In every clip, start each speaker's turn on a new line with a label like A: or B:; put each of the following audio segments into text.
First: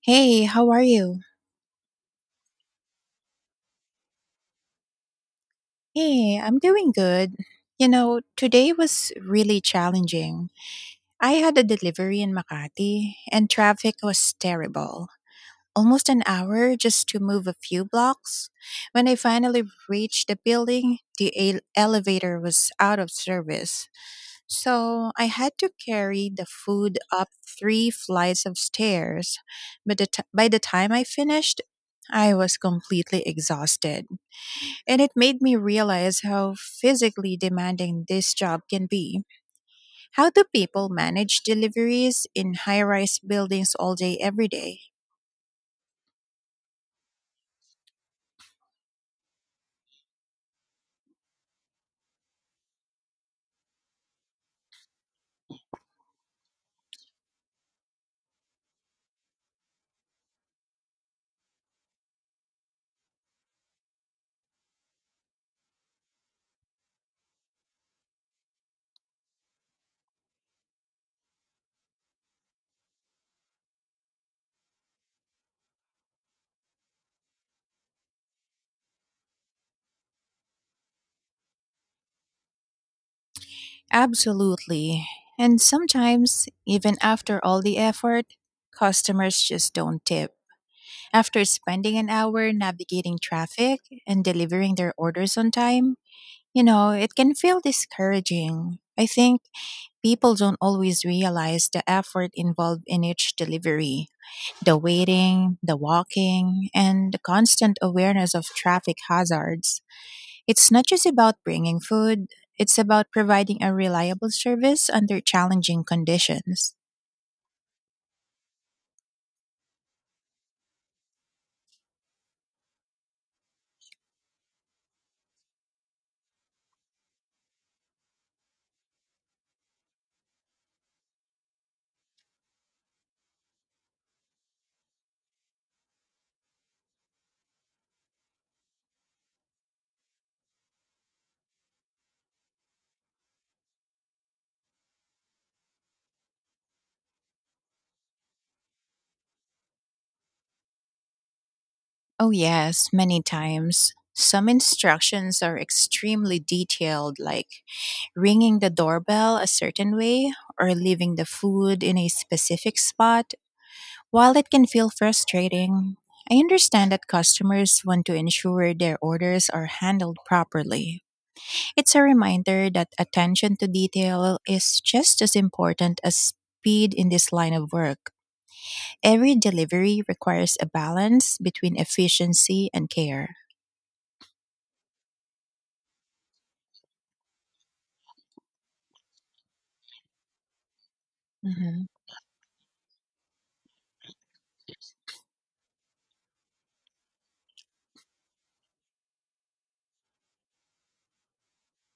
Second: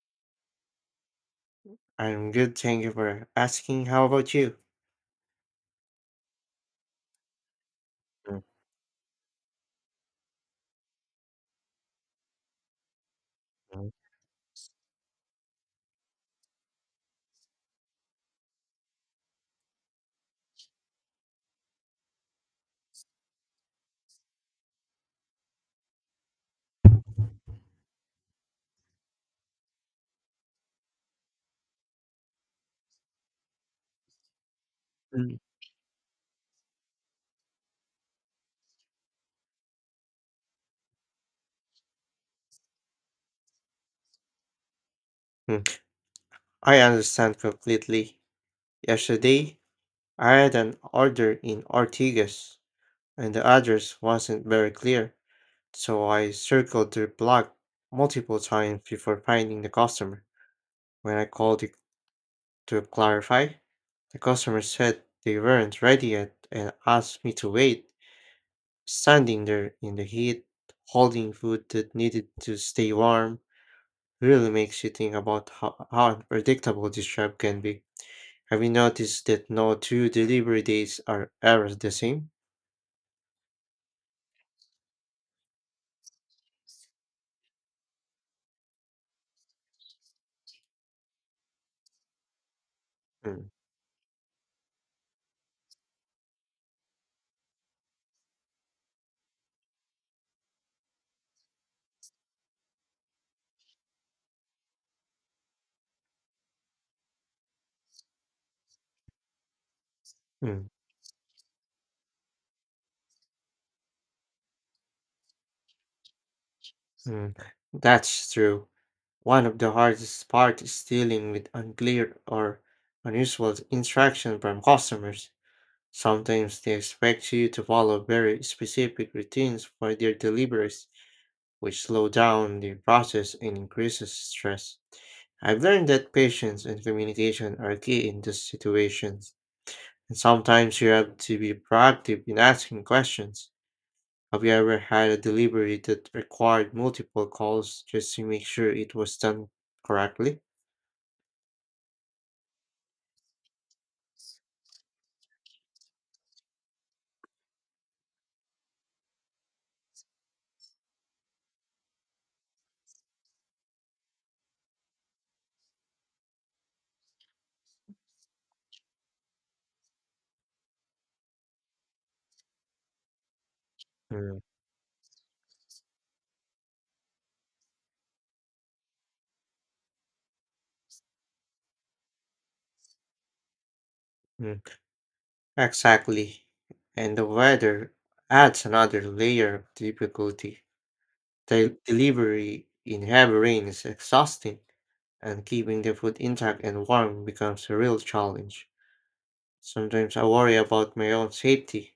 A: Hey, how are you?
B: I'm good, thank you for asking. How about you?
A: Hey, I'm doing good. Today was really challenging. I had a delivery in Makati, and traffic was terrible. Almost an hour just to move a few blocks. When I finally reached the building, the elevator was out of service. So I had to carry the food up three flights of stairs. But by the time I finished, I was completely exhausted. And it
B: Mhm.
A: made me realize how physically demanding this job can be. How do people manage deliveries in high rise buildings all day, every day?
B: Mhm. I understand completely. Yesterday, I had an order in Ortigas, and the address wasn't very clear, so I circled the block multiple times before finding the customer. When I called to clarify, the customer said they weren't ready yet and asked me to wait, standing there in the heat, holding food that needed to stay warm. Really makes you think about how unpredictable this job can be. Have you noticed that no two delivery dates are ever the same?
A: Absolutely. And sometimes, even after all the effort, customers just don't tip. After spending an hour navigating
B: Mm,
A: traffic and delivering their orders on time, it can feel discouraging. I think people don't always realize the effort involved in each delivery: the waiting, the walking, and the constant awareness of traffic hazards.
B: mm,
A: It's not just about bringing food, it's about providing a reliable service under challenging conditions.
B: mm. That's true. One of the hardest parts is dealing with unclear or unusual instructions from customers. Sometimes they expect you to follow very specific routines for their deliveries, which slow down the process and increases stress. I've learned that patience and communication are key in these situations, and sometimes you have to be proactive in asking questions. Have you ever had a delivery that required multiple calls just to make sure it was done correctly?
A: Oh, yes, many times. Some instructions are extremely detailed, like ringing the doorbell a certain way or leaving the food in a specific spot. While it can feel frustrating, I understand that customers want to ensure their orders are handled properly. It's a reminder that attention to detail
B: Mm,
A: is just as important as speed in this line of work. Every delivery requires a balance between efficiency and care.
B: mm. Exactly. And the weather adds another layer of difficulty. The
A: Mhm.
B: delivery in heavy rain is exhausting, and keeping the food intact and warm becomes a real challenge. Sometimes I worry about my own safety,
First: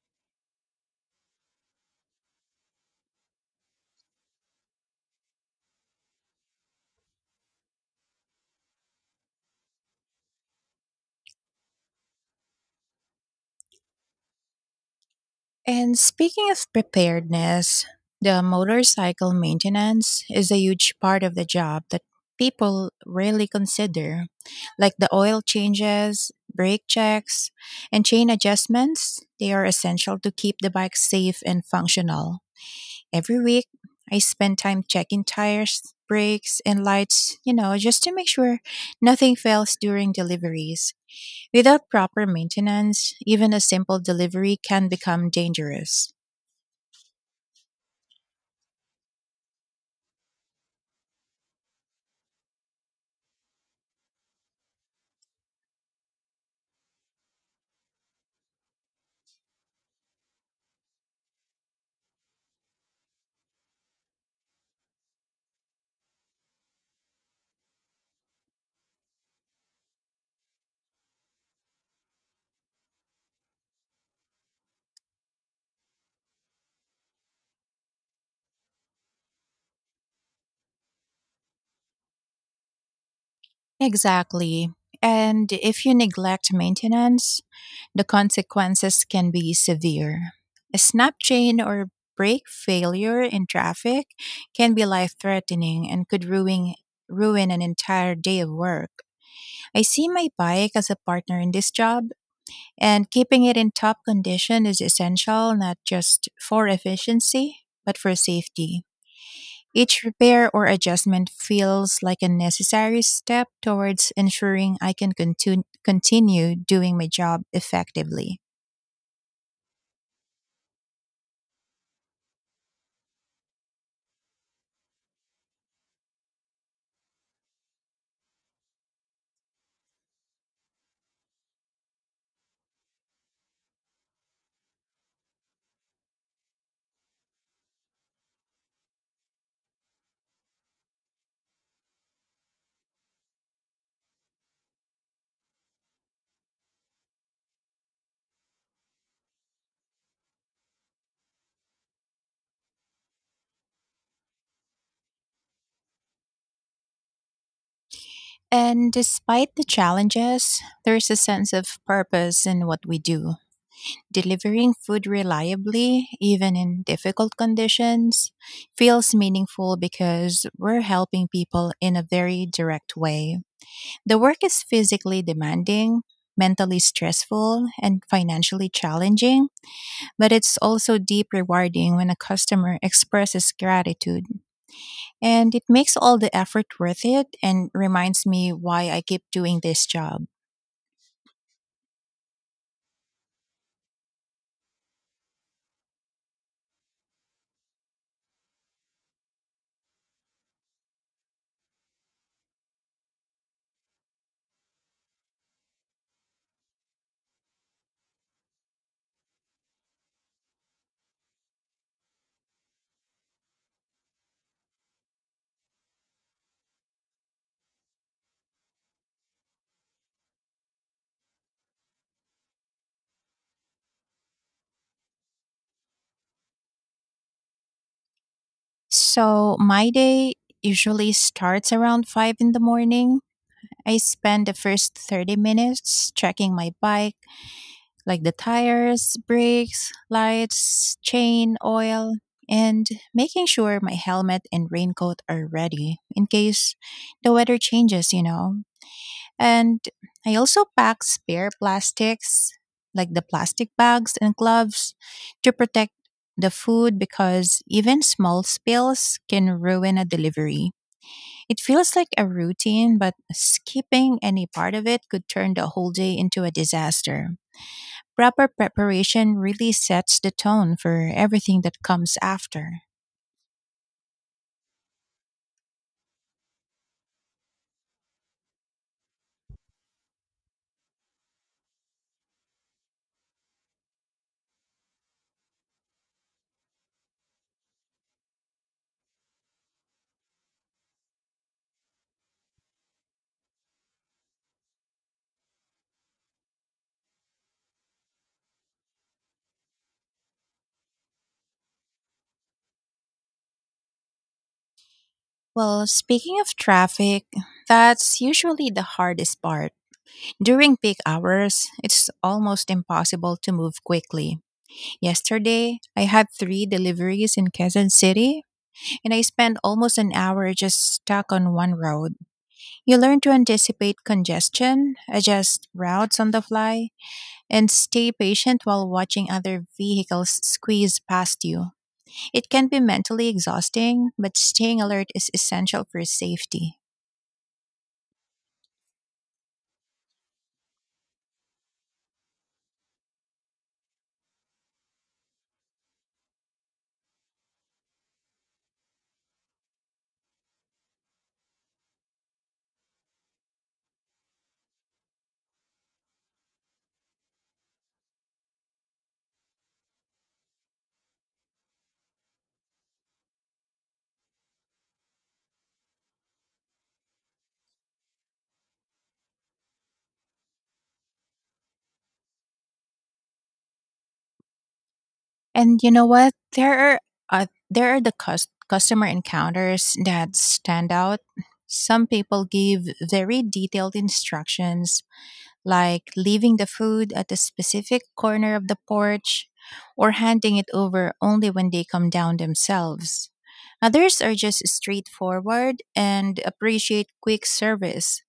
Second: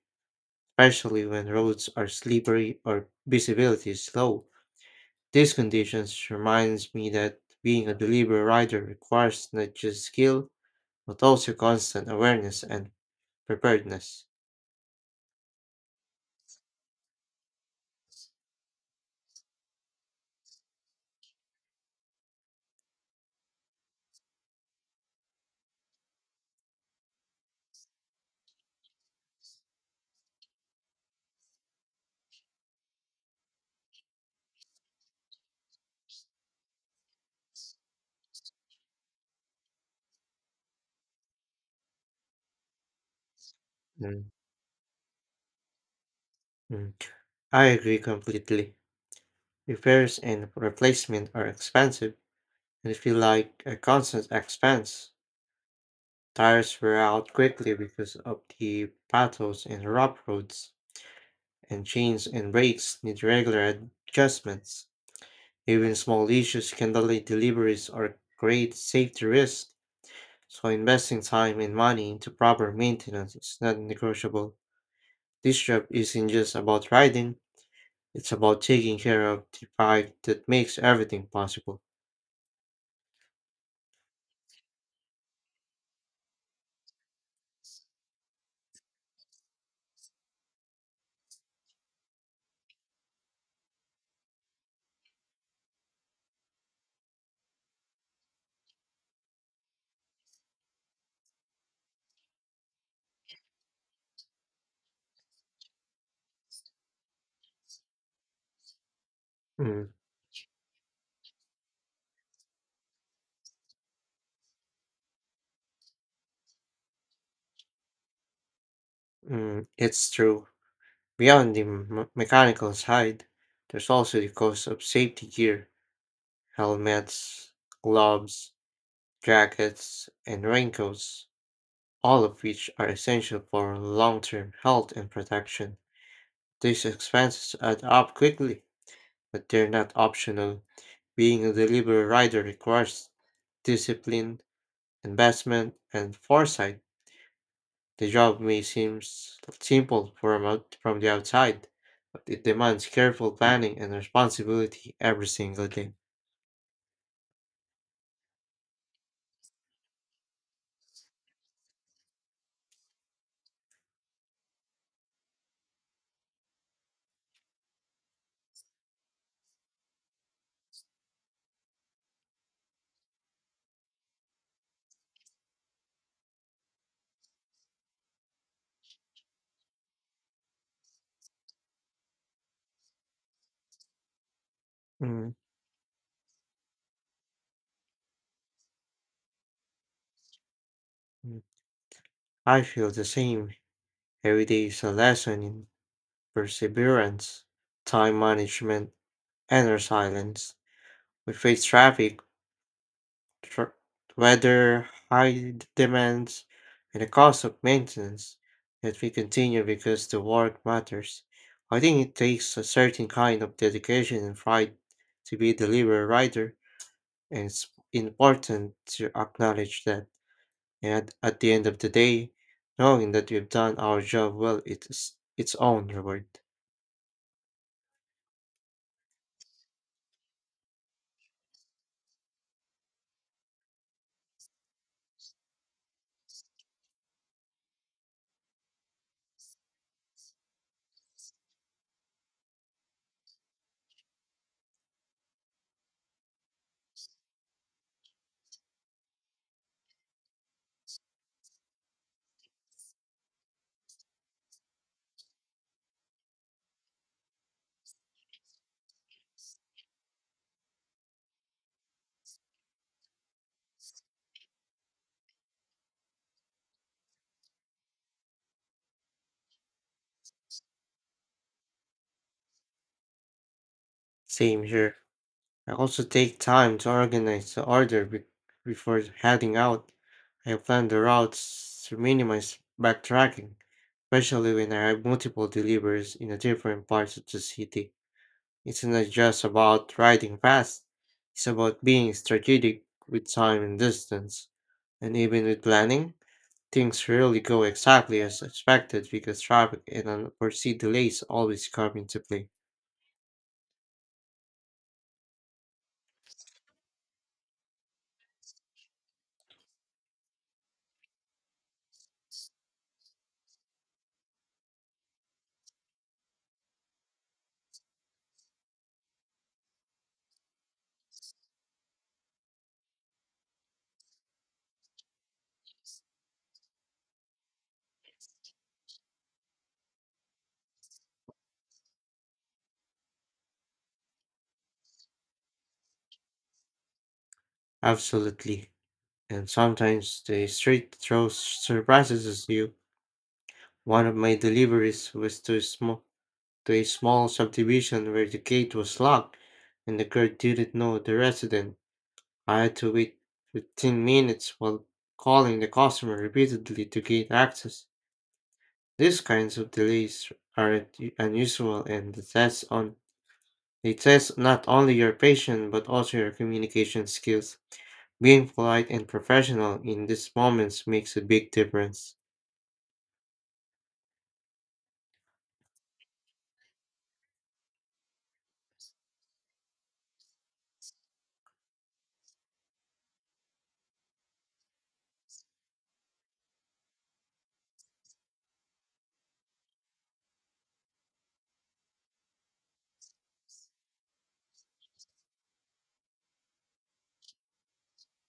B: especially when roads are slippery or visibility is low. These conditions reminds me that being a delivery rider requires not just skill, but also constant awareness and preparedness.
A: And speaking of preparedness, the motorcycle maintenance is a huge part of the job that people rarely consider, like the oil changes, brake checks, and chain adjustments. They are essential to keep the bike safe and functional. Every week, I spend time checking tires, brakes, and lights, just to make sure nothing fails during deliveries. Without proper maintenance, even a simple
B: Mm,
A: delivery can become dangerous.
B: mm. I agree completely. Repairs and replacement are expensive and feel like a constant expense. Tires wear out quickly because of the battles and rough roads, and chains and brakes need regular adjustments. Even small issues can delay deliveries or create safety risks, so investing time and money into proper maintenance is not negotiable. This job isn't just about riding, it's about taking care of the bike that makes everything possible.
A: Exactly. And if you neglect maintenance, the consequences can be severe. A snap chain or brake failure in traffic can be life threatening and could ruin an entire day of work. I see my bike as a partner in this job, and keeping it in top condition is essential not just for efficiency, but for safety.
B: Mm,
A: Each repair or adjustment feels like a necessary step towards ensuring I can continue doing my job effectively.
B: mm, it's true. Beyond the mechanical side, there's also the cost of safety gear: helmets, gloves, jackets, and raincoats, all of which are essential for long term health and protection. These expenses add up quickly, but they're not optional. Being a delivery rider requires discipline, investment, and foresight. The job may seem simple from the outside, but it demands careful planning and responsibility every single day.
A: And despite the challenges, there's a sense of purpose in what we do. Delivering food reliably, even in difficult conditions, feels meaningful because we're helping people in a very direct way. The work is physically demanding, mentally stressful, and financially challenging, but it's also deep rewarding when a customer expresses gratitude.
B: Mm,
A: And it makes all the effort worth it and reminds me why I keep doing this job.
B: mm. I feel the same. Every day is a lesson in perseverance, time management, and resilience. We face traffic, tr- weather, high demands, and the cost of maintenance. Yet we continue because the work matters. I think it takes a certain kind of dedication and pride to be a delivery writer, and it's important to acknowledge that. And at the end of the day, knowing that we've done our job well, it's its own reward.
A: So my day usually starts around 5 in the morning. I spend the first 30 minutes checking my bike, like the tires, brakes, lights, chain, oil, and making sure my helmet and raincoat are ready in case the weather changes. And I also pack spare plastics, like the plastic bags and gloves, to protect the food because even small spills can ruin a delivery. It feels like a routine, but skipping any part of it could turn the whole day into a disaster. Proper preparation really sets the tone for everything that comes after.
B: Same here. I also take time to organize the order before heading out. I plan the routes to minimize backtracking, especially when I have multiple deliveries in a different parts of the city. It's not just about riding fast, it's about being strategic with time and distance. And even with planning, things rarely go exactly as expected because traffic and unforeseen delays always come into play.
A: Well, speaking of traffic, that's usually the hardest part. During peak hours, it's almost impossible to move quickly. Yesterday, I had three deliveries in Quezon City, and I spent almost an hour just stuck on one road. You learn to anticipate congestion, adjust routes on the fly, and stay patient while watching other vehicles squeeze past you. It can be mentally exhausting, but staying alert is essential for safety.
B: Absolutely. And sometimes the street throws surprises at you. One of my deliveries was to a small subdivision where the gate was locked and the girl didn't know the resident. I had to wait 15 minutes while calling the customer repeatedly to gain access. These kinds of delays are unusual and they test not only your patience but also your communication skills. Being polite and professional in these moments makes a big difference.
A: And you know what? There are customer encounters that stand out. Some people give very detailed instructions, like leaving the food at a specific corner of the porch or handing it over only when they come down themselves. Others are just straightforward and appreciate quick service.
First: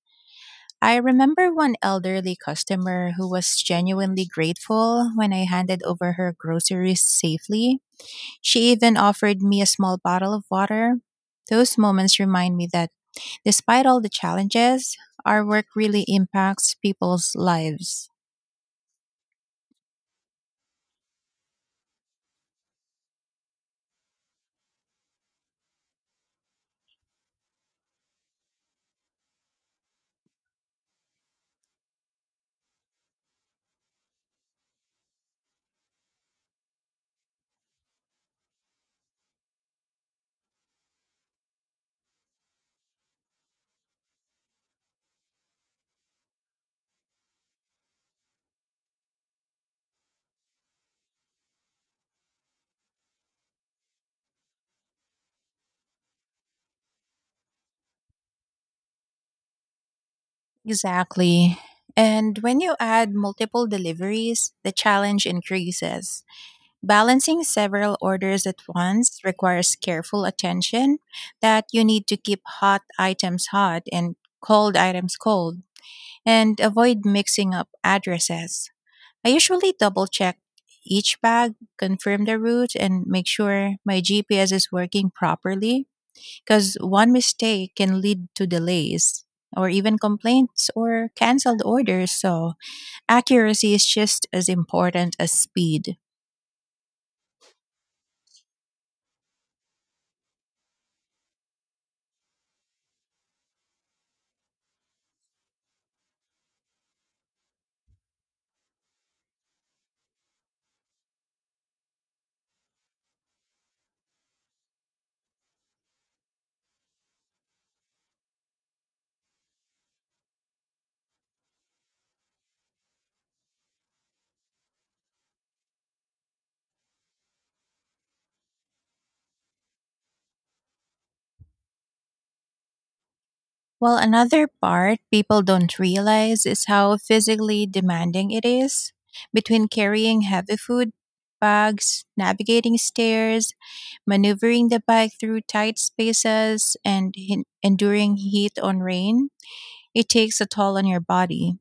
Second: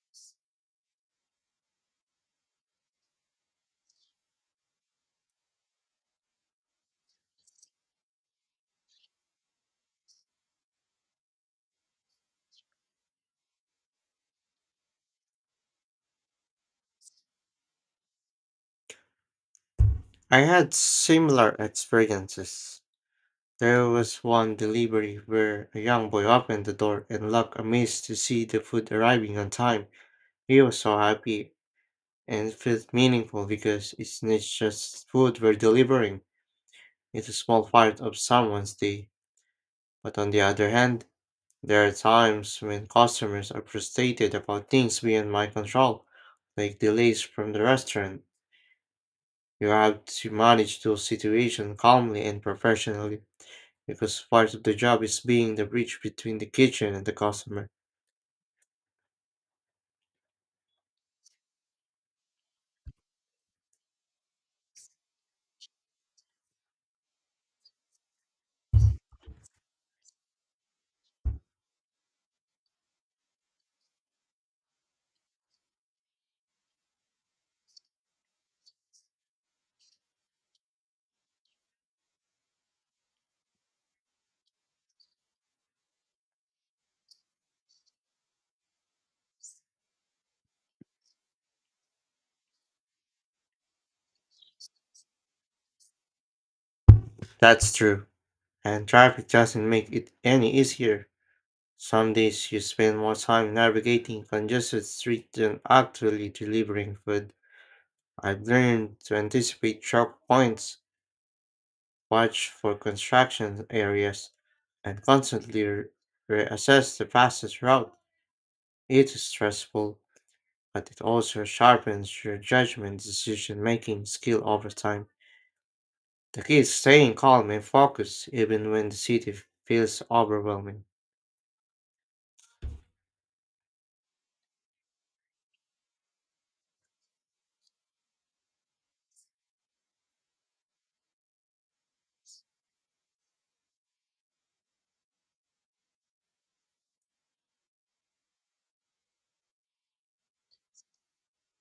A: I remember one elderly customer who was genuinely grateful when I handed over her groceries safely. She even offered me a small bottle of water. Those moments remind me that despite all the challenges, our work really impacts people's lives.
B: I had similar experiences. There was one delivery where a young boy opened the door and looked amazed to see the food arriving on time. He was so happy and felt meaningful because it's not just food we're delivering, it's a small part of someone's day. But on the other hand, there are times when customers are frustrated about things beyond my control, like delays from the restaurant. You have to manage those situations calmly and professionally, because part of the job is being the bridge between the kitchen and the customer.
A: Exactly. And when you add multiple deliveries, the challenge increases. Balancing several orders at once requires careful attention: that you need to keep hot items hot and cold items cold and avoid mixing up addresses. I usually double check each bag, confirm the route, and make sure my GPS is working properly because one mistake can lead to delays or even complaints or canceled orders. So, accuracy is just as important as speed.
B: That's true, and traffic doesn't make it any easier. Some days you spend more time navigating congested streets than actually delivering food. I've learned to anticipate choke points, watch for construction areas, and constantly reassess the fastest route. It is stressful, but it also sharpens your judgment decision making skill over time. The key is staying calm and focused even when the city feels overwhelming.
A: Well, another part people don't realize is how physically demanding it is, between carrying heavy food bags, navigating stairs, maneuvering the bike through tight spaces and enduring heat on rain. It takes a toll on your body.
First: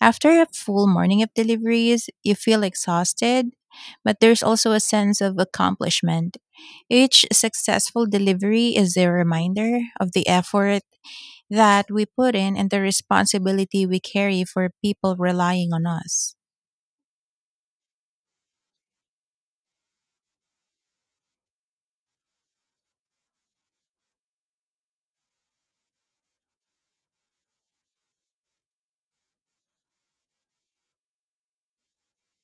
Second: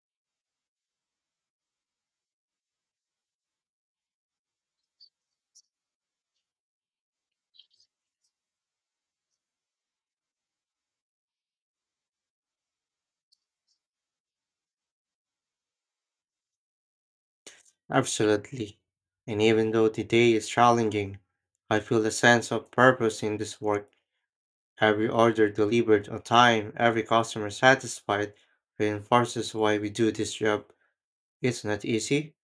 A: After a full morning of deliveries, you feel exhausted, but there's also a sense of accomplishment. Each successful delivery is a reminder of the effort that we put in and the responsibility we carry for people relying on us.
B: Absolutely. And even though the day is challenging, I feel a sense of purpose in this work. Every order delivered on time, every customer satisfied, reinforces why we do this job. It's not easy,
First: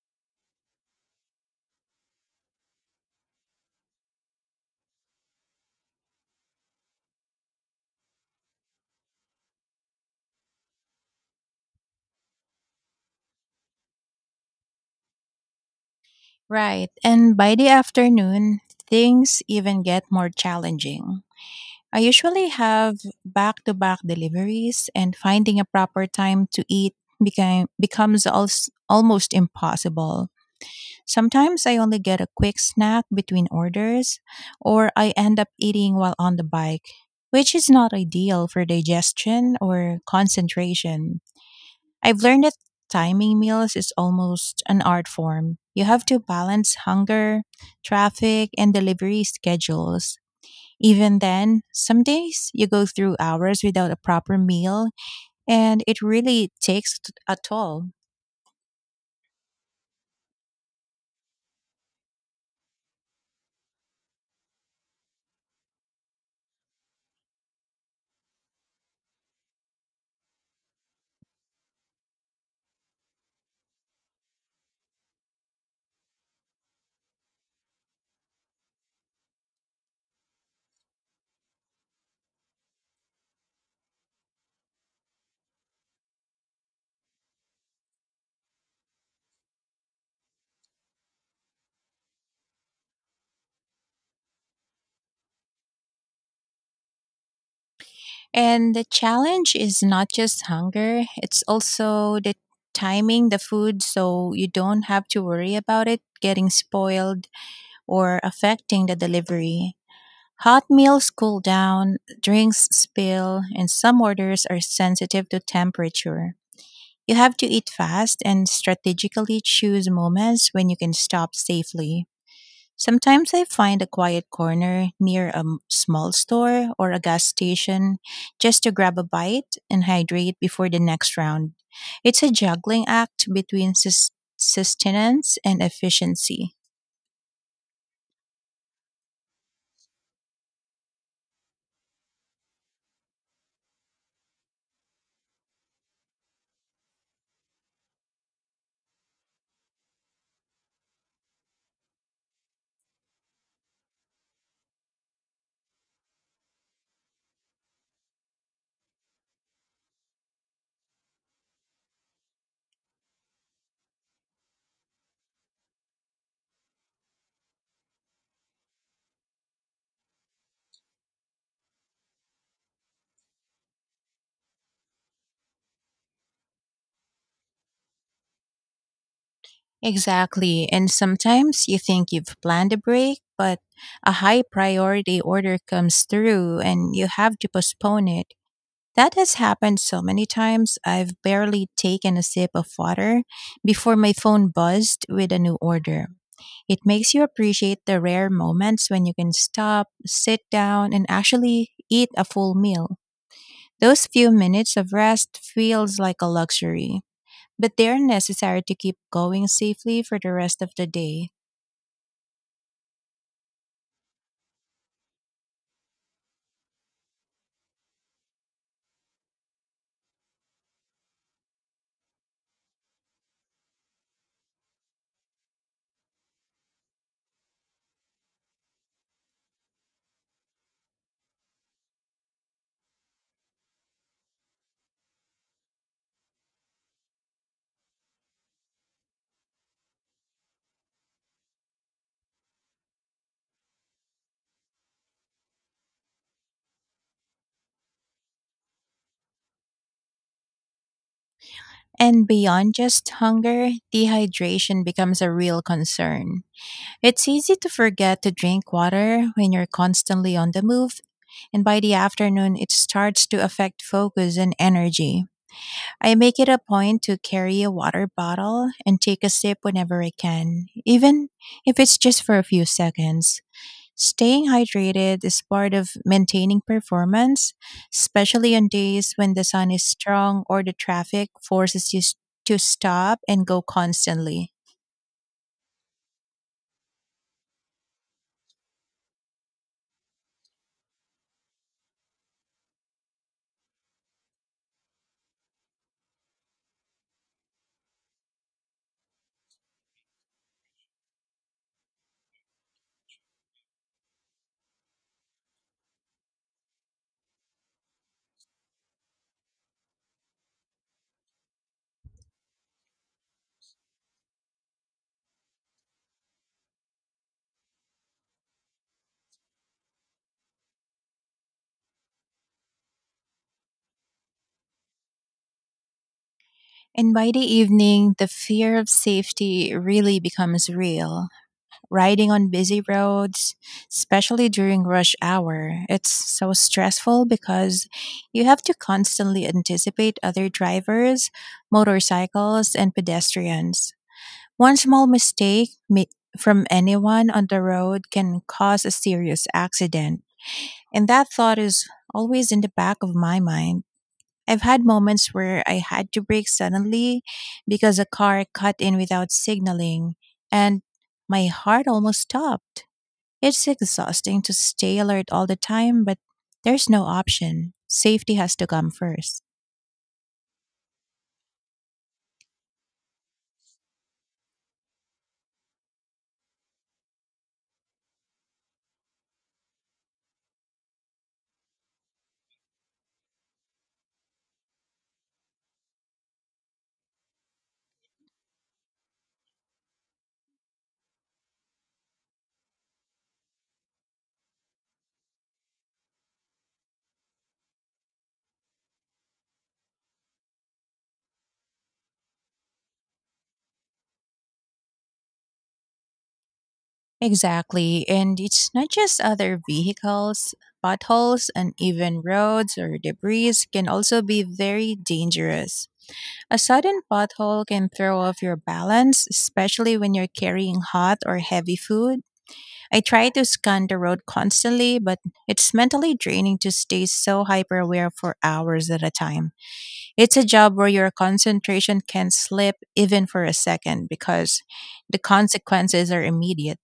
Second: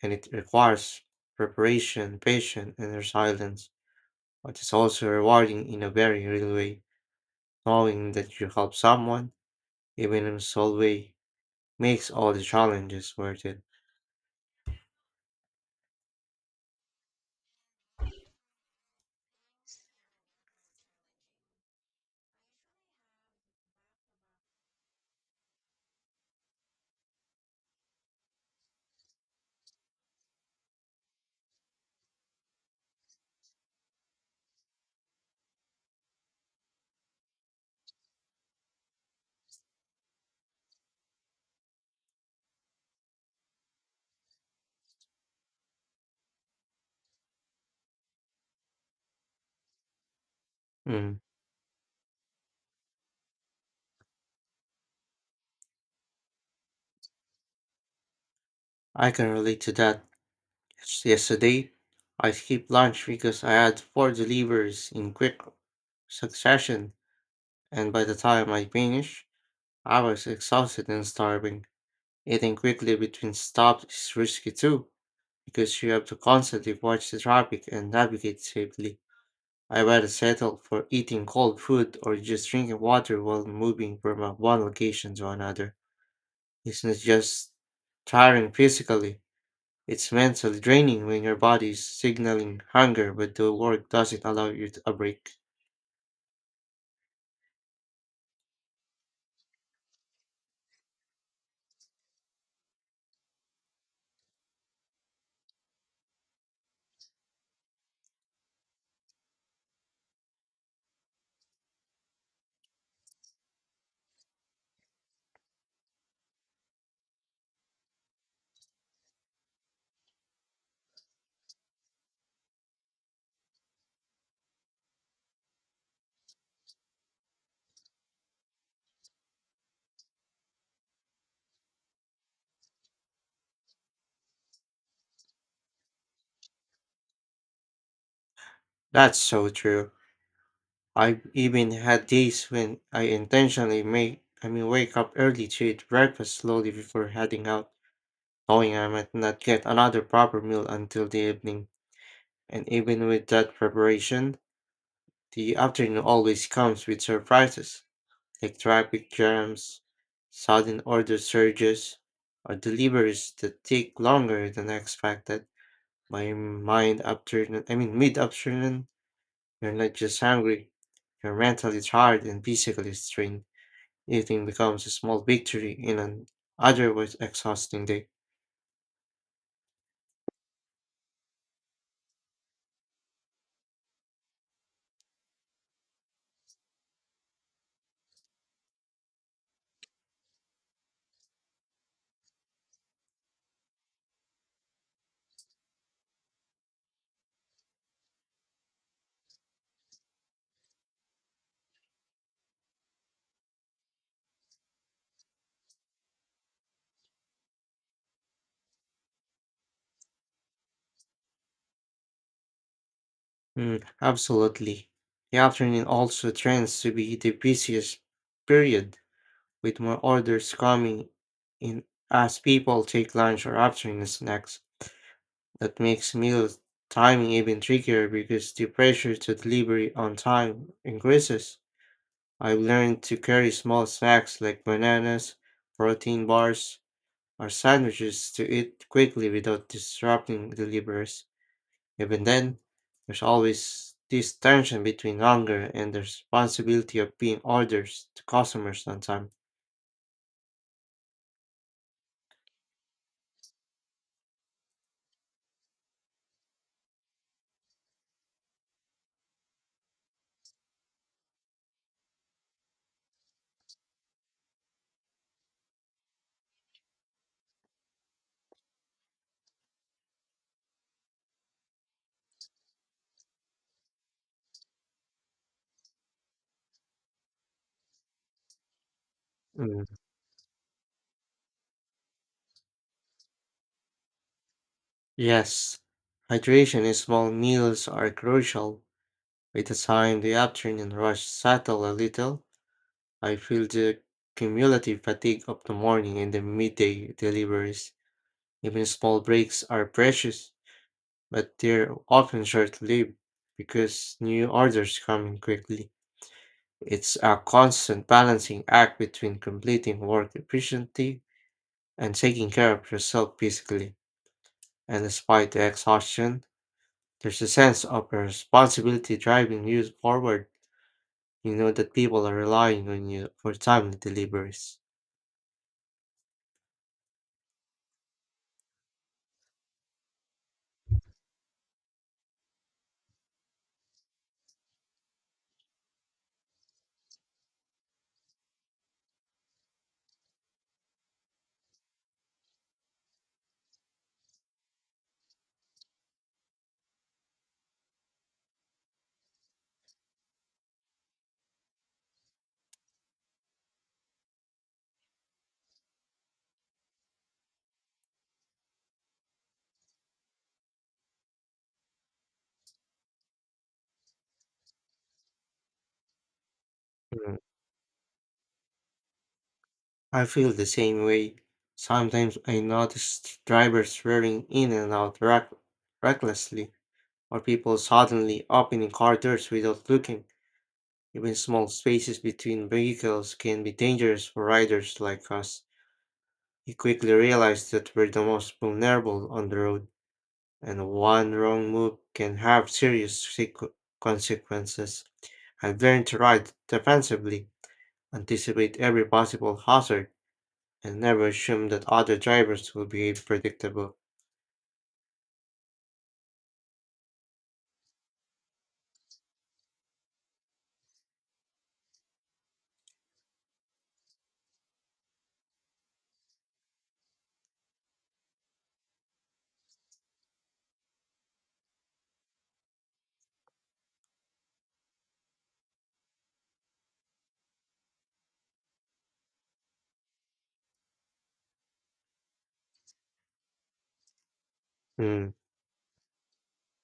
B: and it requires preparation, patience, and resilience, but it's also rewarding in a very real way, knowing that you help someone, even in a small way, makes all the challenges worth it.
A: Right. And by the afternoon, things even get more challenging. I usually have back to back deliveries, and finding a proper time to eat becomes almost impossible. Sometimes I only get a quick snack between orders, or I end up eating while on the bike, which is not ideal for digestion or concentration. I've learned that timing meals is almost an art form. You have to balance hunger, traffic, and delivery schedules. Even
B: Mm,
A: then, some days you go through hours without a proper meal, and it really takes a toll.
B: I can relate to that. Yesterday, I skipped lunch because I had four deliveries in quick succession, and by the time I finished, I was exhausted and starving. Eating quickly between stops is risky too, because you have to constantly watch the traffic and navigate safely. I rather settle for eating cold food or just drinking water while moving from one location to another. It's not just tiring physically, it's mentally draining when your body is signaling hunger but the work doesn't allow you a break.
A: And the challenge is not just hunger, it's also the timing the food so you don't have to worry about it getting spoiled or affecting the delivery. Hot meals cool down, drinks spill, and some orders are sensitive to temperature. You have to eat fast and strategically choose moments when you can stop safely. Sometimes I find a quiet corner near a small store or a gas station just to grab a bite and hydrate before the next round. It's a juggling act between sustenance and efficiency.
B: That's so true. I've even had days when I intentionally make I mean wake up early to eat breakfast slowly before heading out, knowing I might not get another proper meal until the evening. And even with that preparation, the afternoon always comes with surprises, like traffic jams, sudden order surges, or deliveries that take longer than expected. My I mean mid afternoon, you're not just hungry, you're mentally tired and physically strained. Eating becomes a small victory in an otherwise exhausting day.
A: Exactly. And sometimes you think you've planned a break, but a high priority order comes through and you have to postpone it. That has happened so many times. I've barely taken a sip of water before my phone buzzed with a new order. It makes you appreciate the rare moments when you can stop, sit down, and actually eat a full meal. Those few minutes of rest feels like a luxury, but they're necessary to keep going safely for the rest of the day.
B: Mm, absolutely. The afternoon also tends to be the busiest period, with more orders coming in as people take lunch or afternoon snacks. That makes meal timing even trickier because the pressure to delivery on time increases. I've learned to carry small snacks like bananas, protein bars, or sandwiches to eat quickly without disrupting deliveries. Even then, there's always this tension between hunger and the responsibility of being orders to customers on time.
A: And beyond just hunger, dehydration becomes a real concern. It's easy to forget to drink water when you're constantly on the move, and by the afternoon, it starts to affect focus and energy. I make it a point to carry a water bottle and take a sip whenever I can, even if it's just for a few seconds. Staying hydrated is part of maintaining performance, especially on days when the sun is
B: Mm.
A: strong or the traffic forces you to stop and go constantly.
B: Yes, hydration in small meals are crucial. By the time the afternoon rush settle a little, I feel the cumulative fatigue of the morning and the midday deliveries. Even small breaks are precious, but they're often short-lived because new orders come in quickly. It's a constant balancing act between completing work efficiently and taking care of yourself physically. And despite the exhaustion, there's a sense of responsibility driving you forward. You know that people are relying on you for timely deliveries.
A: And by the evening, the fear of safety really becomes real. Riding on busy roads, especially during rush hour, it's so stressful because you have to constantly anticipate other drivers, motorcycles, and pedestrians. One small mistake from anyone on the road can cause a serious accident. And that thought is always in the back of my mind. I've had moments where I had to brake suddenly because a car cut in without signaling, and my heart almost stopped. It's exhausting to stay alert all the time, but there's no
B: Mm,
A: option. Safety has to come first.
B: I feel the same way. Sometimes I notice drivers swerving in and out recklessly, or people suddenly opening car doors without looking. Even small spaces between vehicles can be dangerous for riders like us. We quickly realize that we're the most vulnerable on the road, and one wrong move can have serious consequences. I've learned to ride defensively. Anticipate every possible hazard and never assume that other drivers will behave predictable.
A: Exactly, and it's not just other vehicles. Potholes, uneven roads, or debris can also be very dangerous. A sudden pothole can throw off your balance, especially when you're carrying hot or heavy food. I try to scan the road constantly, but it's mentally draining to stay so hyper aware for hours at a time. It's a job where your concentration can slip even for a second because the
B: Mm.
A: consequences are immediate.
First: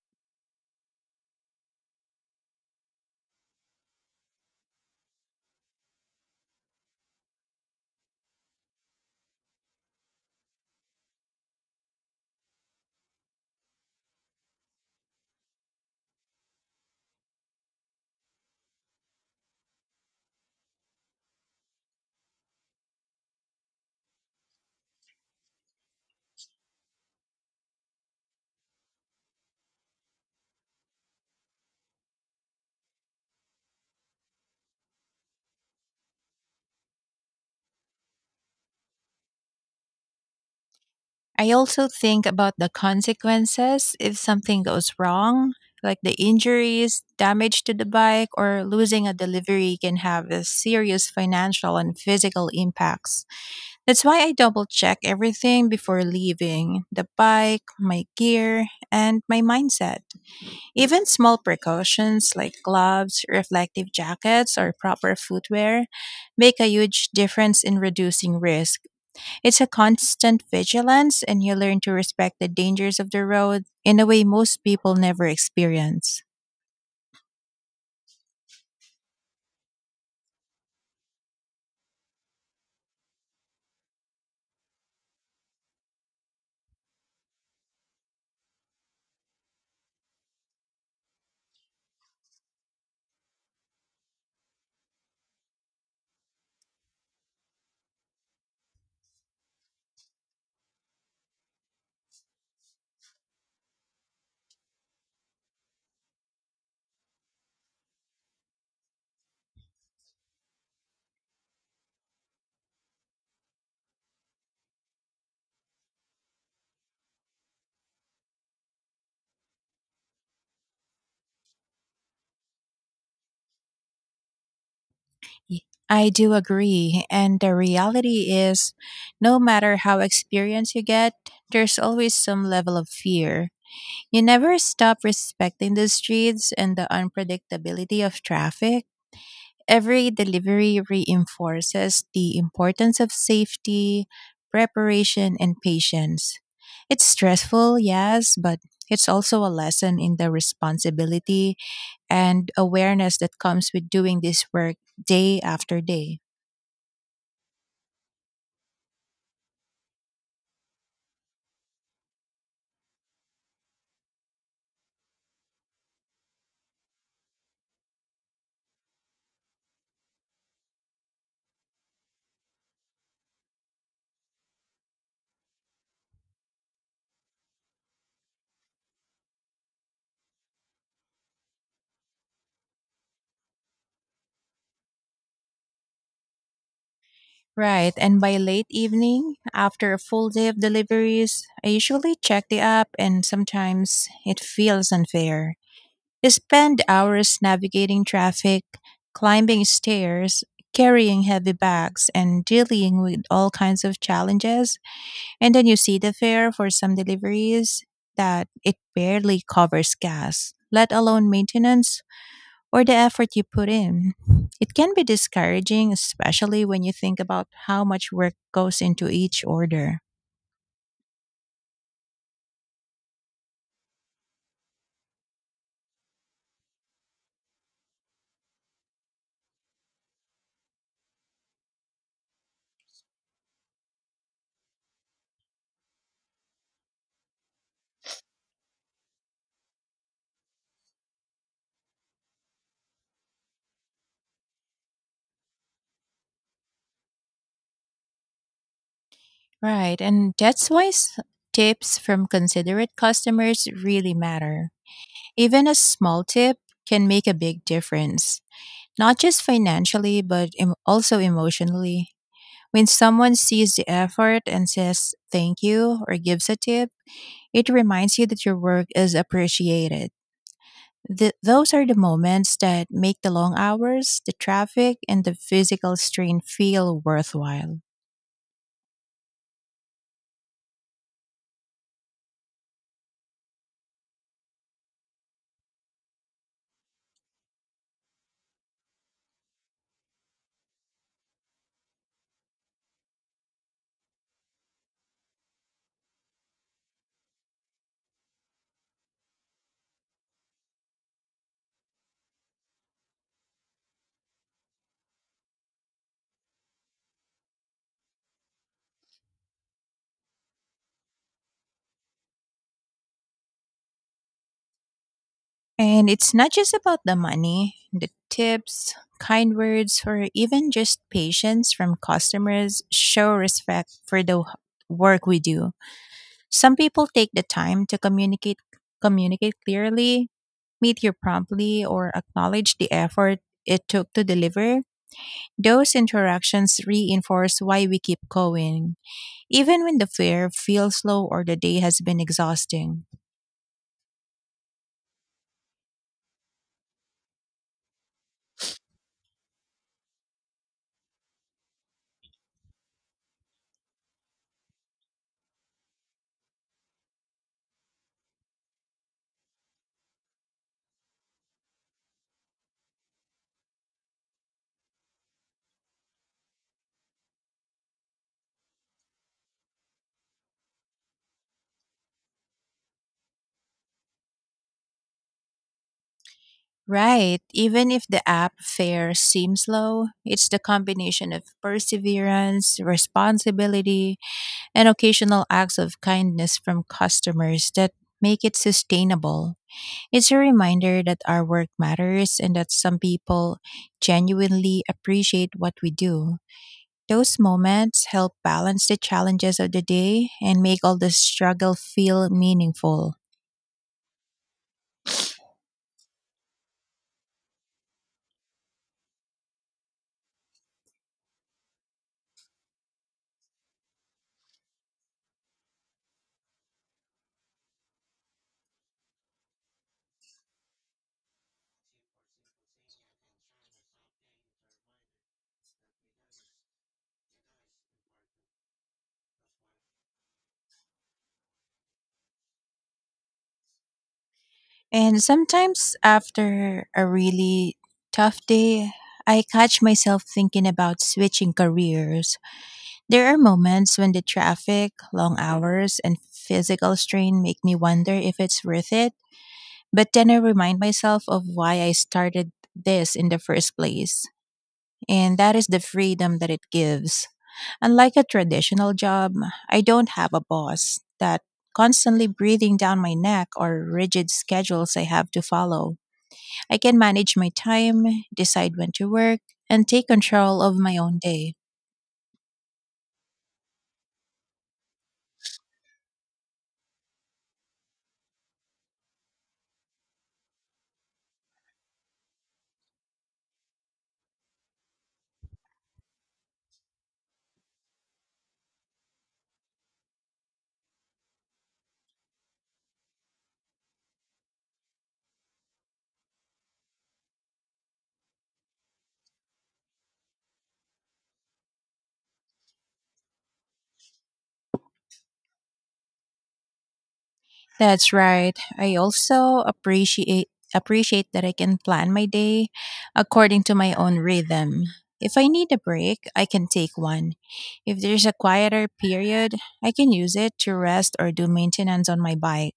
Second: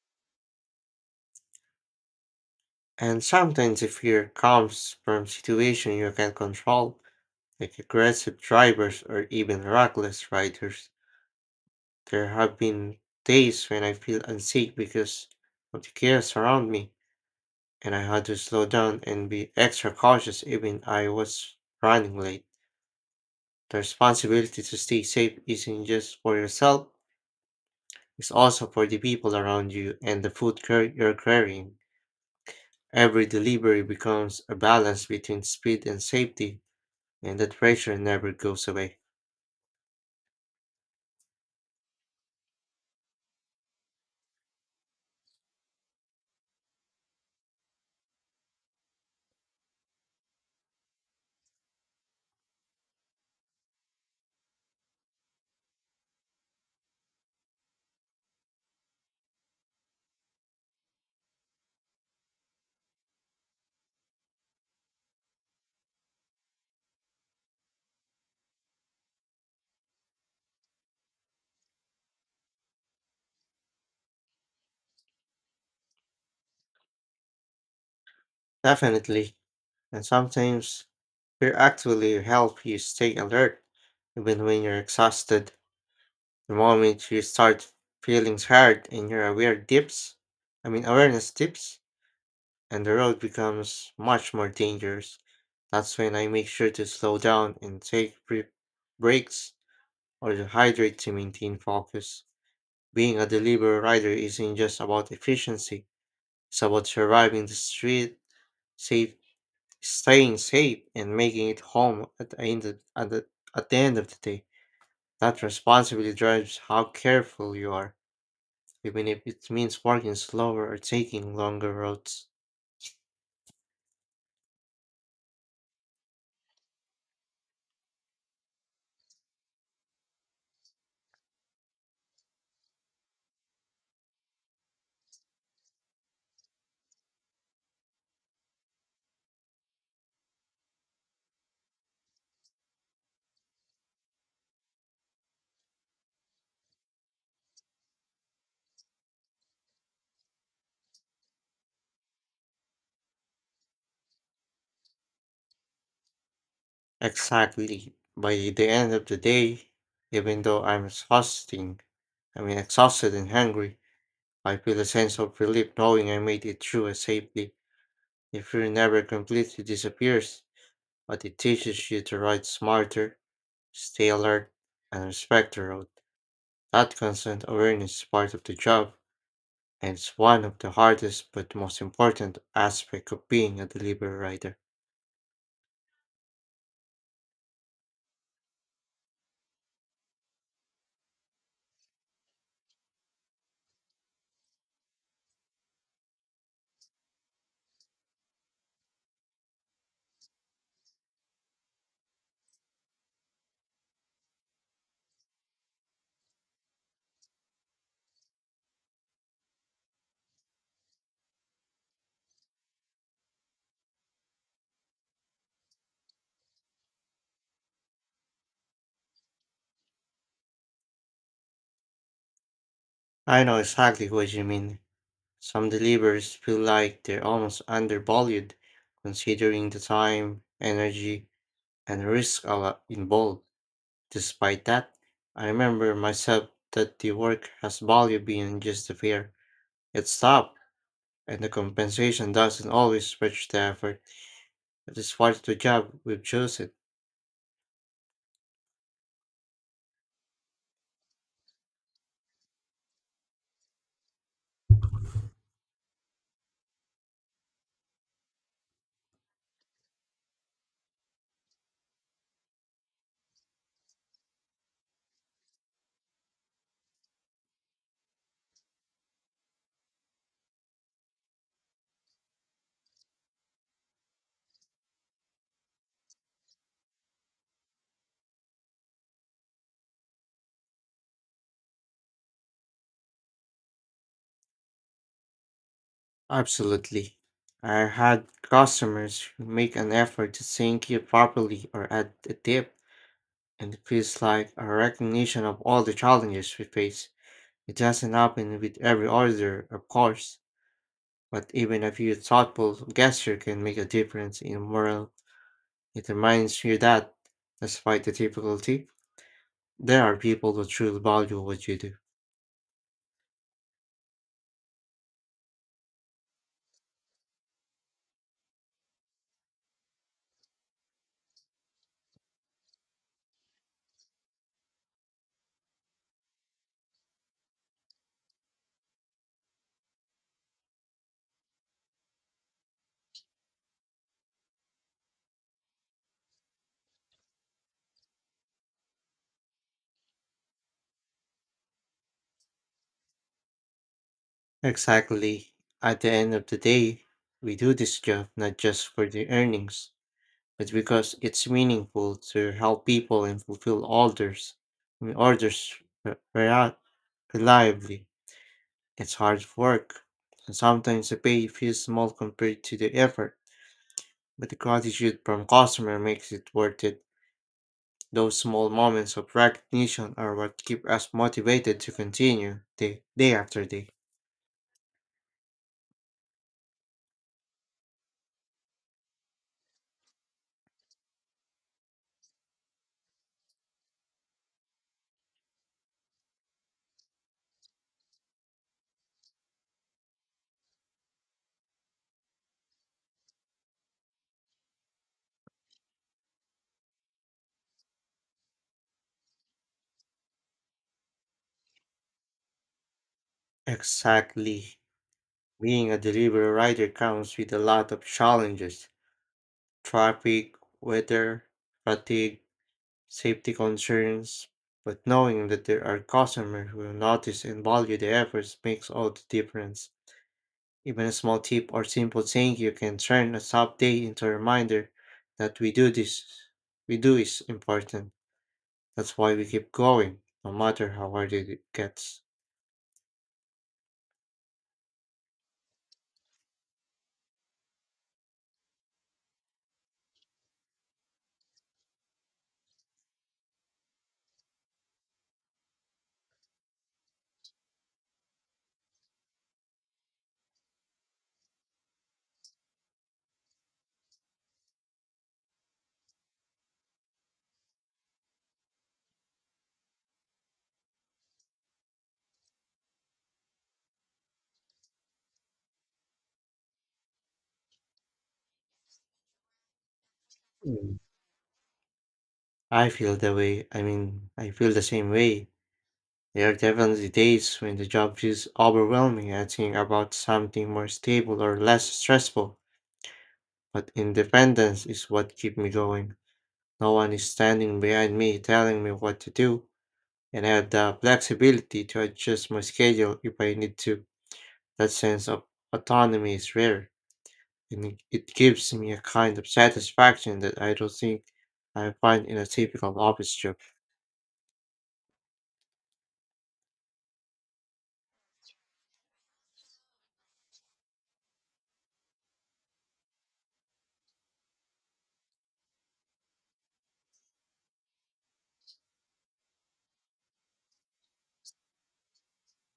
B: And sometimes the fear comes from situation you can't control, like aggressive drivers or even reckless riders. There have been days when I feel unsafe because of the chaos around me, and I had to slow down and be extra cautious even I was running late. The responsibility to stay safe isn't just for yourself. It's also for the people around you and the food you're carrying. Every delivery becomes a balance between speed and safety, and that pressure never goes away.
A: I also think about the consequences if something goes wrong, like the injuries, damage to the bike, or losing a delivery can have a serious financial and physical impacts. That's why I double check everything before leaving: the bike, my gear, and my mindset. Even small precautions like gloves, reflective jackets, or proper footwear make a huge difference in reducing risk. It's a constant vigilance, and you learn to respect the dangers of the road in a way most people never experience.
B: Definitely. And sometimes fear actually help you stay alert, even when you're exhausted. The moment you start feeling tired and your I mean awareness dips, and the road becomes much more dangerous. That's when I make sure to slow down and take brief breaks or to hydrate to maintain focus. Being a delivery rider isn't just about efficiency, it's about surviving the street, safe, staying safe, and making it home at the end of the day. That responsibility drives how careful you are, even if it means working slower or taking longer routes.
A: Y- I do agree, and the reality is, no matter how experienced you get, there's always some level of fear. You never stop respecting the streets and the unpredictability of traffic. Every delivery reinforces the importance of safety, preparation, and patience. It's stressful, yes, but it's also a lesson in the responsibility and awareness that comes with doing this work day after day.
B: Exactly. By the end of the day, even though I'm I mean exhausted and hungry, I feel a sense of relief knowing I made it through safely. The fear never completely disappears, but it teaches you to ride smarter, stay alert, and respect the road. That constant awareness is part of the job, and it's one of the hardest but most important aspects of being a delivery rider.
A: Right, and by late evening, after a full day of deliveries, I usually check the app and sometimes it feels unfair. You spend hours navigating traffic, climbing stairs, carrying heavy bags, and dealing with all kinds of challenges. And then you see the fare for some deliveries that it barely covers gas, let alone maintenance or the effort you put in. It can be discouraging, especially when you think about how much work goes into each order.
B: I know exactly what you mean. Some deliverers feel like they're almost undervalued, considering the time, energy, and risk a lot involved. Despite that, I remember myself that the work has value beyond just the fare. It's tough, and the compensation doesn't always match the effort. It is part of the job we've chosen.
A: Right, and that's why tips from considerate customers really matter. Even a small tip can make a big difference, not just financially, but also emotionally. When someone sees the effort and says thank you or gives a tip, it reminds you that your work is appreciated. Those are the moments that make the long hours, the traffic, and the physical strain feel worthwhile.
B: Absolutely. I had customers who make an effort to thank you properly or add a tip, and it feels like a recognition of all the challenges we face. It doesn't happen with every order, of course, but even a few thoughtful gesture can make a difference in morale. It reminds you that, despite the difficulty, there are people who truly value what you do.
A: And it's not just about the money, the tips, kind words, or even just patience from customers show respect for the work we do. Some people take the time to communicate clearly, meet you promptly, or acknowledge the effort it took to deliver. Those interactions reinforce why we keep going, even when the fare feels low or the day has been exhausting.
B: Exactly. At the end of the day, we do this job not just for the earnings, but because it's meaningful to help people and fulfill orders. We orders re- rea- reliably. It's hard work, and sometimes the pay feels small compared to the effort, but the gratitude from customer makes it worth it. Those small moments of recognition are what keep us motivated to continue day after day.
A: Right. Even if the app fare seems low, it's the combination of perseverance, responsibility, and occasional acts of kindness from customers that make it sustainable. It's a reminder that our work matters and that some people genuinely appreciate what we do. Those moments help balance the challenges of the day and make all the struggle feel meaningful.
B: Exactly. Being a delivery rider comes with a lot of challenges traffic, weather, fatigue, safety concerns. But knowing that there are customers who will notice and value the efforts makes all the difference. Even a small tip or simple thank you can turn a tough day into a reminder that we do is important. That's why we keep going, no matter how hard it gets.
A: And sometimes after a really tough day, I catch myself thinking about switching careers. There are moments when the traffic, long hours, and physical strain make me wonder if it's worth it. But then I remind myself of why I started this in the first place. And that is the freedom that it gives. Unlike a traditional job, I don't have a boss that constantly breathing down my neck or rigid schedules I have to follow. I can manage my time, decide when to work, and take control of
B: Mm.
A: my own day.
B: I mean, I feel the same way. There are definitely days when the job feels overwhelming and thinking about something more stable or less stressful, but independence is what keeps me going. No one is standing behind me telling me what to do, and I have the flexibility to adjust my schedule if I need to. That sense of autonomy is rare, and it gives me a kind of satisfaction that I don't think I find in a typical office job.
A: That's right. I also appreciate that I can plan my day according to my own rhythm. If I need a break, I can take one. If there's a quieter period, I can use it to rest or do maintenance on my bike.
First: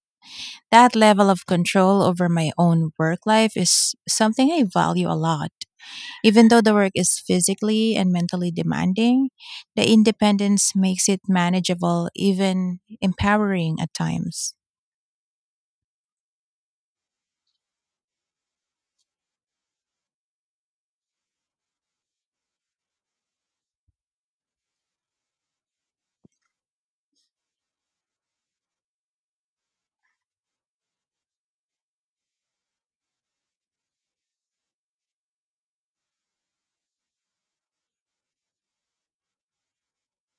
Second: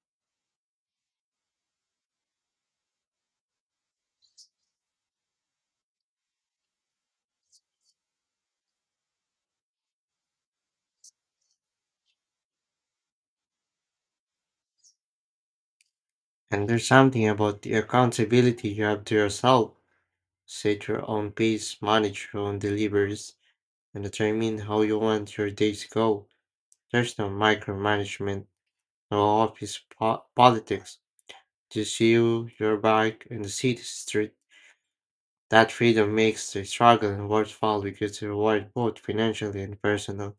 A: That level of control over my own work life is something I value a lot. Even though the work is physically and mentally demanding, the independence makes it manageable, even empowering at times.
B: And there's something about the accountability you have to yourself. Set your own pace, manage your own deliveries, and determine how you want your day to go. There's no micromanagement, no office politics. Just you, your bike, and the city street. That freedom makes the struggle worthwhile because you reward both financially and personal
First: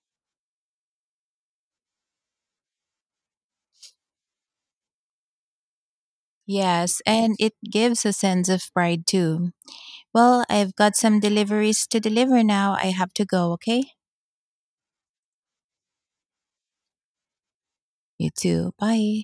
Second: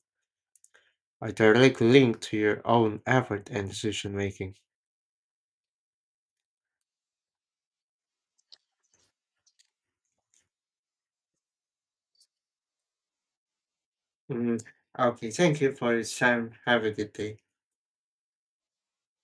B: are directly linked to your own effort and decision making.
A: Yes, and it gives a sense of pride too. Well, I've got some deliveries to deliver now. I have to go, okay?
B: Mm, okay, thank you for your time. Have a good day.
A: You too. Bye.